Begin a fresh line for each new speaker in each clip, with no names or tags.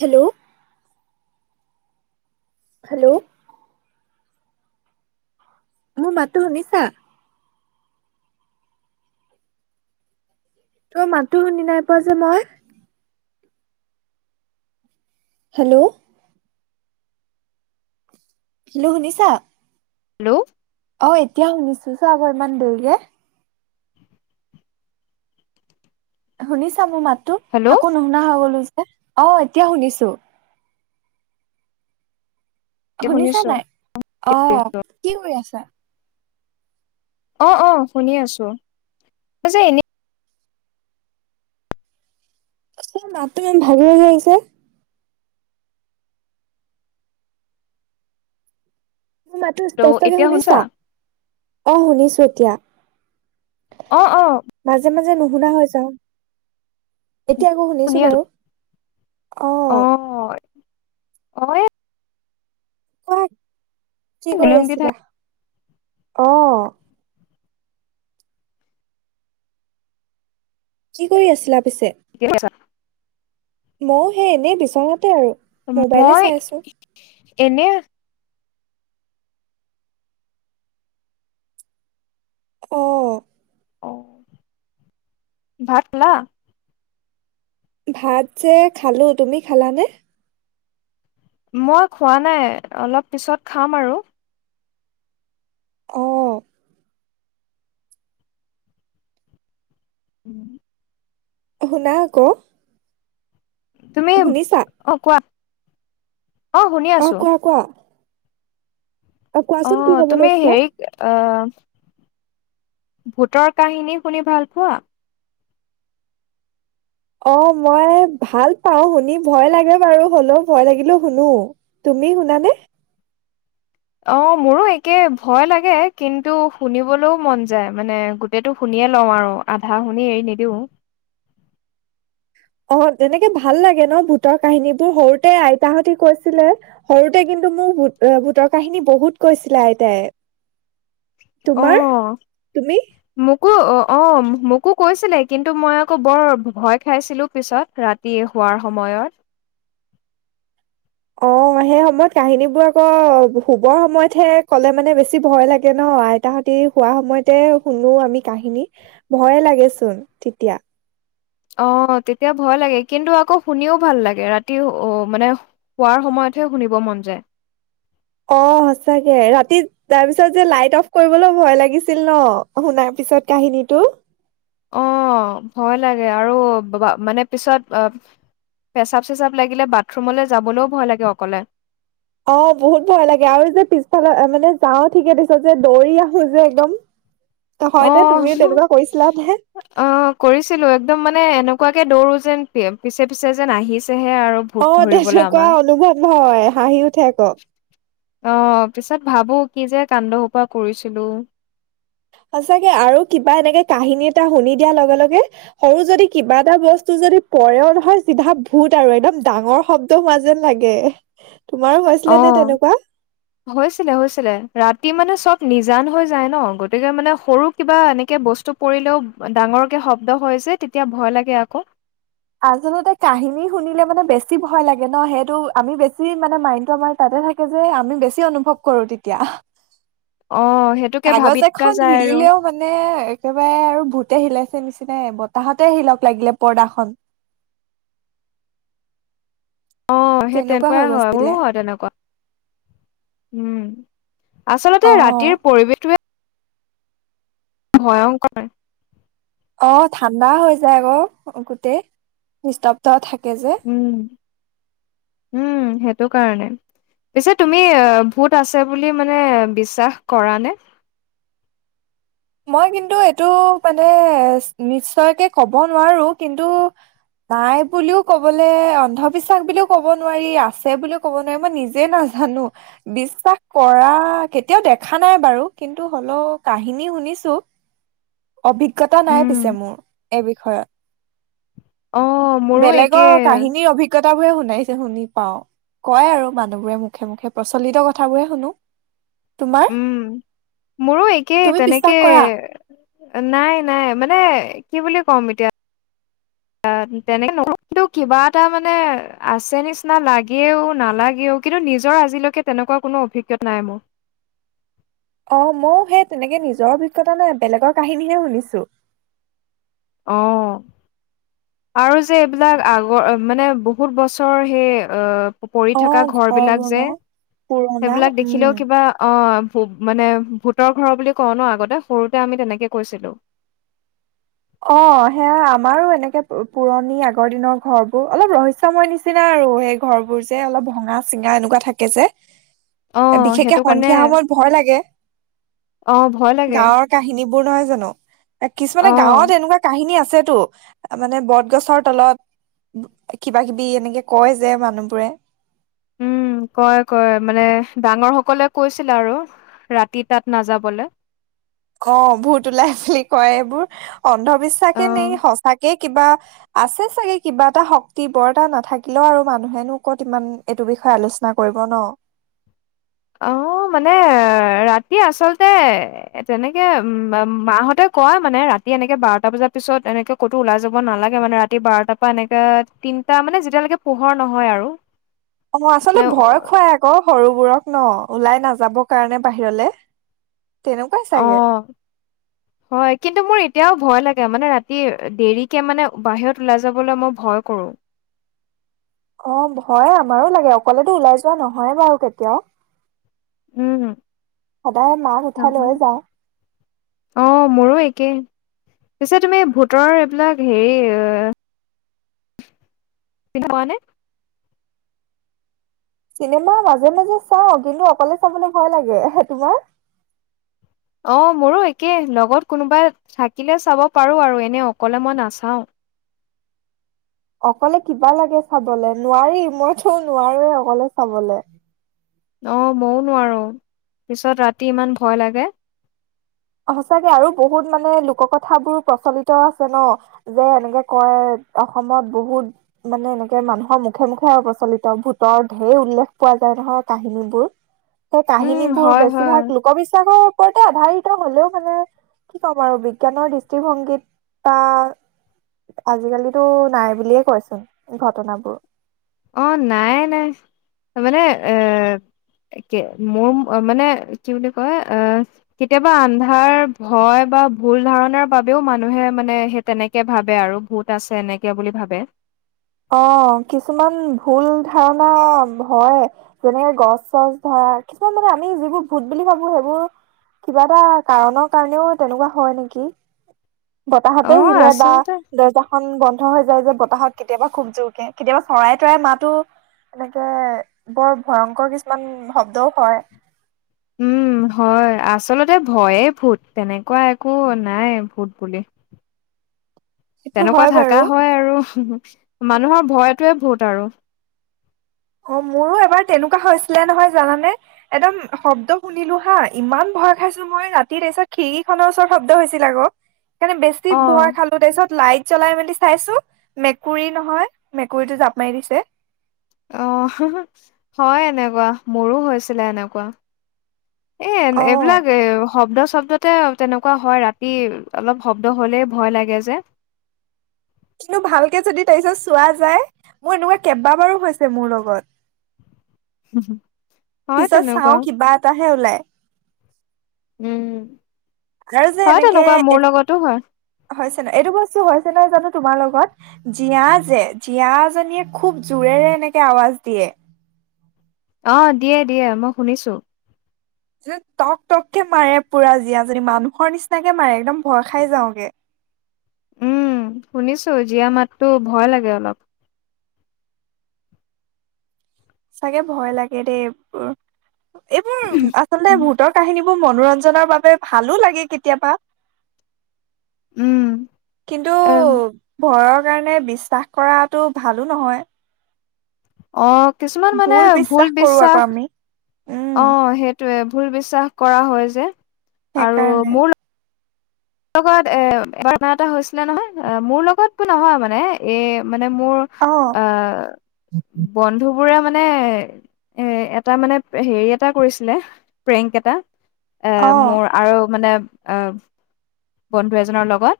Hello [inaudible] hello [inaudible] মোৰ মাতো শুনিছা তই মাতো শুনি [unintelligible] নাই পোৱা যে মই হেল্ল' [inaudible] হেল্লো শুনিছা
হেল্ল' [inaudible]
অ এতিয়া শুনিছো [unintelligible] আকৌ ইমান দেৰিকে শুনিছা মোৰ মাতো
হেল্ল'
আকৌ নুশুনা হৈ গলো যে অ এতিয়া শুনিছো
এতিয়া
শুনিছা
শুনিছো।
নাই অ
শুনিছো
কি কৰি আছা
অ অ শুনি আছো যে এনে
মাতটো ইমান ভাগি লাগি আহিছে [inaudible] মোৰ মাতো
হেল্ল'
স্পষ্টকে
এতিয়া
শুনিছা অ শুনিছো এতিয়া
অ অ [inaudible]
মাজে মাজে নুশুনা হৈ যাওঁ এতিয়া আকৌ
শুনি
শুনিছোঁ
আছো
বাৰু অঁ
অ অ [inaudible]
কোৱা কি কৰি আছিলা আহ কি কৰি আছিলা পিছে মইো সেই এনেই বিচনাতে আৰু মোবাইলে চাই আছো
এনেয়া [inaudible]
অ [inaudible]
অ ভাতলা [inaudible]
ভাত যে খালো তুমি খালানে
মই খোৱা নাই অলপ পিছত খাম আৰু
অ
উম [inaudible]
শুনা আকৌ
তুমি
শুনিছা
অ কোৱা শুনি
অ
আছো
কোৱা - কোৱা
অ
কোৱাচোন কি কব
তুমি
লৈছিলা
হেৰি অ [inaudible] ভূতৰ কাহিনী শুনি ভাল পোৱা।
অ মই ভাল পাও শুনি ভয় লাগে বাৰু হলেও ভয় লাগিলো শুনো। তুমি শুনানে।
অ' মোৰো একে ভয় লাগে। কিন্তু শুনিবলৈও মন যায় মানে গোটটো শুনি লওঁ আৰু আধা শুনি এৰি নিদিও।
[inaudible] অ তেনেকে ভাল লাগে ন। ভূতৰ কাহিনীবোৰ সৰুতে আইতাহতি কৈছিলে। সৰুতে কিন্তু কিন্তু মোৰুত ভুটৰ কাহিনী বহুত কৈছিলা আইতাই তোমাৰ তুমি
কো অ' অ' মোকো কৈছিলে কিন্তু মই আকৌ বৰ ভয় খাইছিলো পিছত ৰাতিয়ে কোৱাৰ সময়ত।
[inaudible] অ সেই সময়ত কাহিনীবোৰ আকৌ শুবৰ সময়তহে কলে মানে বেছি ভয় লাগে ন। অ আইতাহতি হোৱা সময়তে শুনো আমি কাহিনী ভয়ে লাগেচোন তেতিয়া।
অ 'তেতিয়া ভয় লাগে কিন্তু আকৌ শুনিও ভাল লাগে ৰাতি অ মানে শোৱাৰ সময়ত। শুনিব মন যায়।
অ' সচাকে ৰাতি তাৰ পিছত যে লাইট অফ কৰিবলৈ ভয় লাগিছিল ন। শুনাৰ পিছত কাহিনী সেটো।
অ ভয় লাগে। আৰু মানে পিছত আহ পেচাব চেচাব লাগিলে বাথৰুূমলৈ যাবলৈও ভয় লাগে অকলে।
অ বহুত ভয় লাগে আৰু যে পিছফালে মানে যাও ঠিকে দিছ যে দৌৰি আহো যে একদম। হয় নে
অ'
তুমিও তেনেকুৱা কৰিছিলা নে
আহ কৰিছিলো একদম মানে এনেক এনেকুৱাকে দৌৰো যেন পিছে পিছে যেন আহিছ।
অ তেনেকুৱা অনুভৱ হয় হাঁহি উঠে আক
অ' পিছত ভাবো কি যে কান্দসোপা কৰিছিলো।
সচাকে আৰু কিবা এনেকে কাহিনী এটা শুনি দিয়া লগে লগে সৰু যদি কিবা এটা বস্তু য যদি পৰেও নহয় চিধা ভূত আৰু একদম ডাঙৰ শব্দ হোৱা যেন লাগে। তোমাৰো হৈছিলে নে তেনেকুৱা?
অ' হৈছিলে হৈছিলে ৰাতি মানে চব নিজ জান হৈ যায় ন গতিকে মানে সৰু কিবা এনেকে বস্তু পৰিলেও ডাঙৰ কে শব্দ হয় যে। তেতিয়া ভয় লাগে আকৌ।
আচল কাহিনী শুনিলে মানে বেছি ভয় লাগ ন সেইটো আমি বেছি মানে মাৰ তাতে থাকে যে আমি বেছি অনুভৱ কৰো তেতিয়া।
অ', সেইটোকে ভাবি
কাগজ
থকা
এখন
যায় আৰু
হিলিলেও মানে শিলাইছে নিচিনা বতাহতে শিলক লাগিলে পৰ্দাখন।
অ' সেই
তেনেকুৱা হৈ
তেনেকুৱাই হয়
গৈছিলে।
মোৰো হয় তেনেকুৱা উম। আচলতে ৰাতিৰ
অ',
পৰিৱেশটোৱে ভয়ংকৰ।
অ ঠাণ্ডা হৈ যায় আকৌ গোটেই নিস্তব্ধ থাকে যে।
উম,
[inaudible]
উম, সেইটো কাৰণে। পিছে তুমি ভূত আছে বুলি মানে বিশ্বাস কৰা নে?
[inaudible] মই কিন্তু এইটো মানে নিশ্চয়কে কব নোৱাৰো। কিন্তু নাই বুলিও কবলৈ অন্ধবিশ্বাস বুলিও কব নোৱাৰি। আছে বুলিও ক'ব নোৱাৰি। মই নিজে নাজো জানো বিশ্বাস কৰা কেতিয়াও দেখা নাই বাৰু কিন্তু হলেও কাহিনী শুনি অভিজ্ঞতা নাই
উম
পিছে মোৰ এই বিষয়ত।
অ' মোৰো একে
বেলেগৰ কাহিনীৰ অভিজ্ঞতা বোৰে শুনাইছে শুনি পাও। কয় আৰু মানুহবোৰে মুখে মুখে প্ৰচলিত কথাবোৰে শুনো। তোমাৰ
উম, মোৰো একেই
তুমি বিশ্বাস
তেনেকে।
কৰা
নাই নাই মানে কি বুলি কম এতিয়া য়া অ তেনেকে নক কিন্তু কিবা এটা মানে আছে নিচিনা লাগেও নালাগেও। কিন্তু নিজৰ আজিলৈকে তেনেকুৱা কোনো অভিজ্ঞা নাই মোৰ।
[inaudible] অ ময়ো সেই তেনেকে নিজৰ অভিজ্ঞতা নে বেলেগৰ কাহিনীহে শুনিছো।
অহ। আৰু যে এইবিলাক আগৰ মানে বহুত বছৰ সেই অ পৰি
অ
থকা ঘৰ বিলাক যে
বনোৱা পুৰণা
সেইবিলাক
উম
দেখিলেও কিবা অ ভুত মানে ভূতৰ ঘৰৰ বুলি কওঁ ন আগতে সৰুতে আমি তেনেকে কৈছিলোঁ।
অ সেয়া আমাৰো এনেকে পুৰণি আগৰ দিনৰ ঘৰ বোৰ অলপ ৰহস্যয়ময় নিচিনা আৰু সেই ঘৰ বোৰ যে অলপ ভঙা চিঙা এনেকুৱা থাকে যে।
অ
বিশেষকে
সেইটো কাৰণে
সন্ধিয়া সময়ত ভয় লাগে
অ ভয় লাগে
গাঁৱৰ কাহিনী। বোৰ নহয় জানো
অ
কিছুমানে গাঁৱত এনেকুৱা কাহিনী আছ আছেতো মানে বটগছৰ তলত কিবা কিবি এনেকে কয় যে মানুহবোৰে।
উম কয় কয় মানে ডাঙৰ সকলে কৈছিলে আৰু। ৰাতি তাত নাযাবলৈ।
অ ভূত ওলাই বুলি কয় এইবোৰ
অ
অন্ধবিশ্বাসে নে সঁচাকে কিবা আছে চাগে কিবা এটা শক্তি বৰ এটা নাথাকিলেও আৰু মানুহেনো ক'ত ইমান এইটো বিষয় বিষয় আলোচনা কৰিব ন?
অ। অ মানে ৰাতি আচলতে তেনেকে উম উম মাহতে কয় মানে ৰা ৰাতি এনেকে বাৰটা বজাৰ পিছত এনেকে ক'তো ওলাই যাব নালাগে মানে ৰাতি বাৰটাৰ পৰা এনেকে তিনিটা মানে যেতিয়া এতিয়ালৈকে পোহৰ নহয় আৰু‌।
অ আচলতে ভয় খুৱাই আকৌ সৰুবোৰক। ন ওলাই নাযাব কাৰণে বাহিৰলে। তেনেকুৱাই
অ
চাগে
হয়। কিন্তু মোৰ এতিয়াও ভয় লাগে মানে ৰাতি দেৰিকে মানে বাহিৰত ওলাই যাবলৈ মই ভয় কৰো।
অ ভয় আমাৰো লাগে অকলেতো ওলাই যোৱা নহয় বাৰু কেতিয়াও।
উম,
সদায় মাক উঠাই
নহয়।
লৈয়ে যাওঁ।
অ মোৰো একে। পিছে তুমি ভোটৰৰ এইবিলাক হেৰি [unintelligible]
চিনেমা মাজে মাজে চাও কিন্তু অকলে চাবলৈ ভয় লাগে। তোমাৰ?
অ মোৰো একে লগত কোনোবাই থাকিলে চাব পাৰো আৰু এনে অকলে মই নাচাওঁ।
অকলে কিবা লাগে চাবলে নোৱাৰি মইতো নোৱাৰোৱে অকলে চাবলে।
অ ময়ও নোৱাৰো। পিছত ৰাতি ইমান ভয় লাগে।
সচাকে আৰু বহুত মানে লোক কথাবোৰ প্ৰচলিত আছে ন যে এনেকে কয় অসমত বহুত মানে এনেকে মানুহৰ মুখে মুখে প্ৰচলিত ভূতৰ ঢেৰ উল্লেখ পোৱা পাই নহয় কাহিনীবোৰ। সেই
উম,
কাহিনীবোৰ
হয়, হয়।
বেছিভাগ লোকবিবাসৰ ওপৰতে আধাৰ হ'লেও মানে কি ক'ম আৰু বিজ্ঞানৰ দৃষ্টিভংগীত বা আজিকালিটো নাই বুলিয়ে কয়চোন ঘটনাবোৰ।
অ নাই নাই। মানে আহ মোৰ মানে কি বুলি কয় অ কেতিয়াবা আন্ধাৰ ভয় বা ভুল ধাৰণাৰ বাবেও মানুহে মানে সেই তেনেকে ভাবে আৰু ভূত আছে এনেকে বুলি ভাবে।
অ কিছুমান ভুল ধাৰণা হয়। যেনেকে গছ চছ ধৰ কিছুমান মানে আমি যিবোৰ ভূত বুলি ভাবো সেইবোৰ কিবা এটা কাৰনৰৰ কাৰণেও তেনেকুৱা হয় নেকি? বতাহতে
অ
আহিলে বা
আচলতে
দৰ্জাখনন বন্ধ হৈ যায় যে বতাহত কেতিয়াবা খুব জোৰকে কেতিয়াবা চৰাই তৰাই মাতো এনেকে বৰ ভয়ংকৰ কিছুমান শব্দও হয়।
উম। হয় আচলতে ভয়ে ভূত তেনেকুৱা একো নাই ভূত বুলি।
[unintelligible] সেইটো
তেনেকুৱা
হয়
থাকা
বাৰু
হয় আৰু মানুহৰ ভয়টোৱে ভূত আৰু।
অ মোৰো এবাৰ তেনেকুৱা হৈছিলে নহয় জানানে, একদম শব্দ শুনিলো হা ইমান ভই খাইছো মই, ৰাতি তাৰ পিছত খিৰি খনৰ ওচৰ শব্দ হৈছিল আৰু সেইকাৰনে বেছি
অ
ভয় খালো তাৰপিছত লাইট জ্বলাই মেলি চাইছো মেকুৰী নহয়, মেকুৰীতটো জাপ মাৰি দিছে।
আহ হয় এনেকুৱা মোৰো হৈছিলে এনেকুৱা। এ
অ
এইবিলাক এ শব্দ শব্দতে তেনেকুৱা হয় ৰাতি অলপ শব্দ হলে ভয় লাগে যে।
কিন্তু ভালকে যদি তাৰপিছত চোৱা যায় মোৰ এনেকুৱা কেইবাবাৰো হৈছে মোৰ লগত।
হয়
পিছত
তেনেকুৱা
চাও কিবা এটাহে ওলাই।
উম
আৰু যে
হয়
এনেকে
তেনেকুৱা মোৰ লগতো হয়।
হৈছে এইটো বস্তু হৈছে নহয় জানো তোমাৰ লগত জিয়া যে জীয়াজীনিয়ে খুব জোৰেৰে কেনেকে আৱাজ দিয়ে।
অ দিয়ে দিয়ে মই শুনিছো।
টক টককে মাৰে পুৰা জীয়াজনী মানুহৰ নিচিনাকে মাৰে একদম ভয় খাই যাওগে [inaudible]
উম শুনিছো জীয়া মাততো ভয় লাগে অলপ
চাগে ভয় লাগে দেই এইোৰ এইবোৰ আচলতে ভতৰ কাহিনীবোৰ মনোৰঞ্জনৰ বাবে ভালো লাগে কেতিয়াবা
উম
কিন্তু
এ
ভয়ৰ কাৰণে বিশ্বাস কৰাটো ভালো নহয়
আহ কিছুমান মানে ভুল
কৰো আকৌ
বিশ্বাস
আমি উম
অ সেইটোৱে ভুল বিশ্বাস কৰা হয় যে আৰু
সেইকাৰণে
মোৰ লগত এ এবাৰ এটা হৈছিলে নহয় মোৰ লগত ব নহয় মানে এ মানে মোৰ অ বন্ধু বোৰে মানে এ এটা মানে হেৰি এটা কৰিছিলে প্ৰেংক এটা এ
অ
মোৰ আৰু মানে এ বন্ধু এজনৰ লগত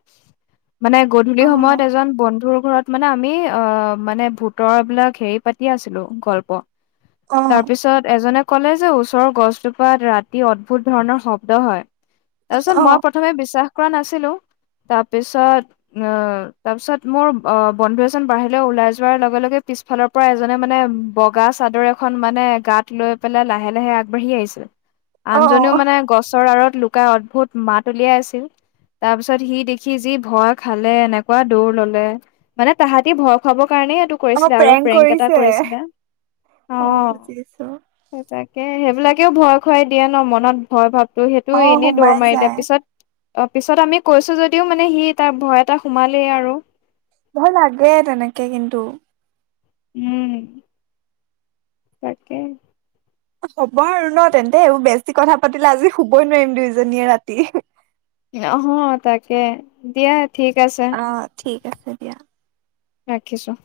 মানে গধূলি
অ
সময়ত এজন বন্ধুৰ ঘৰত মানে আমি অ মানে ভূত বিলাক হেৰি পাতি আছিলো গল্প
অ
তাৰ পিছত এজনে ক'লে যে ওচৰৰ গছজোপাত ৰাতি অদ্ভুত ধৰণৰ শব্দ হয় তাৰিছত মই প্ৰথমে বিশ্বাস কৰা নাছিলো তাৰপিছত অ তাৰপিছত মোৰ অ বন্ধু এজন বাহিৰে ওলাই যোৱাৰ লগে লগে পিছফালৰ পৰা এজনে মানে বগা চাদৰ এখন মানে গাত লৈ পেলাই লাহে লাহে আগবাঢ়ি আহিছিল
অ অ
আনজনেও মানে গছৰ আঁৰত লুকাই অদ্ভুত মাত উলিয়াই আছিল তাৰ পিছত সি দেখি যি ভয় খালে এনেকুৱা দৌৰ ললে মানে তাহাঁতি ভয় খুৱাব কাৰণেই এইটো
অ
কৰিছিলে আৰু
প্ৰেং
প্ৰেংক এটা
কৰিছে
কৰিছিলে অ তাকে সেইবিলাকেও ভয় খুৱাই দিয়ে ন মনত ভয় ভাৱ ত সেইটো
অ
এনেই দৌৰ
সোমাই
মাৰিলা
যায়
পিছত অ পিছত আমি কৈছো যদিও মানে সি তাৰ ভয় এটা সোমালেই আৰু
ভৰ লাগে তেনেকে কিন্তু
উম তাকে
হ'ব আৰু ন তেন্তে এইবোৰ বেছি কথা পাতিলে আজি শুবই নোৱাৰিম দুইজনীয়ে ৰাতি
অহ তাকে দিয়া ঠিক আছে
আহ ঠিক আছে দিয়া
ৰাখিছো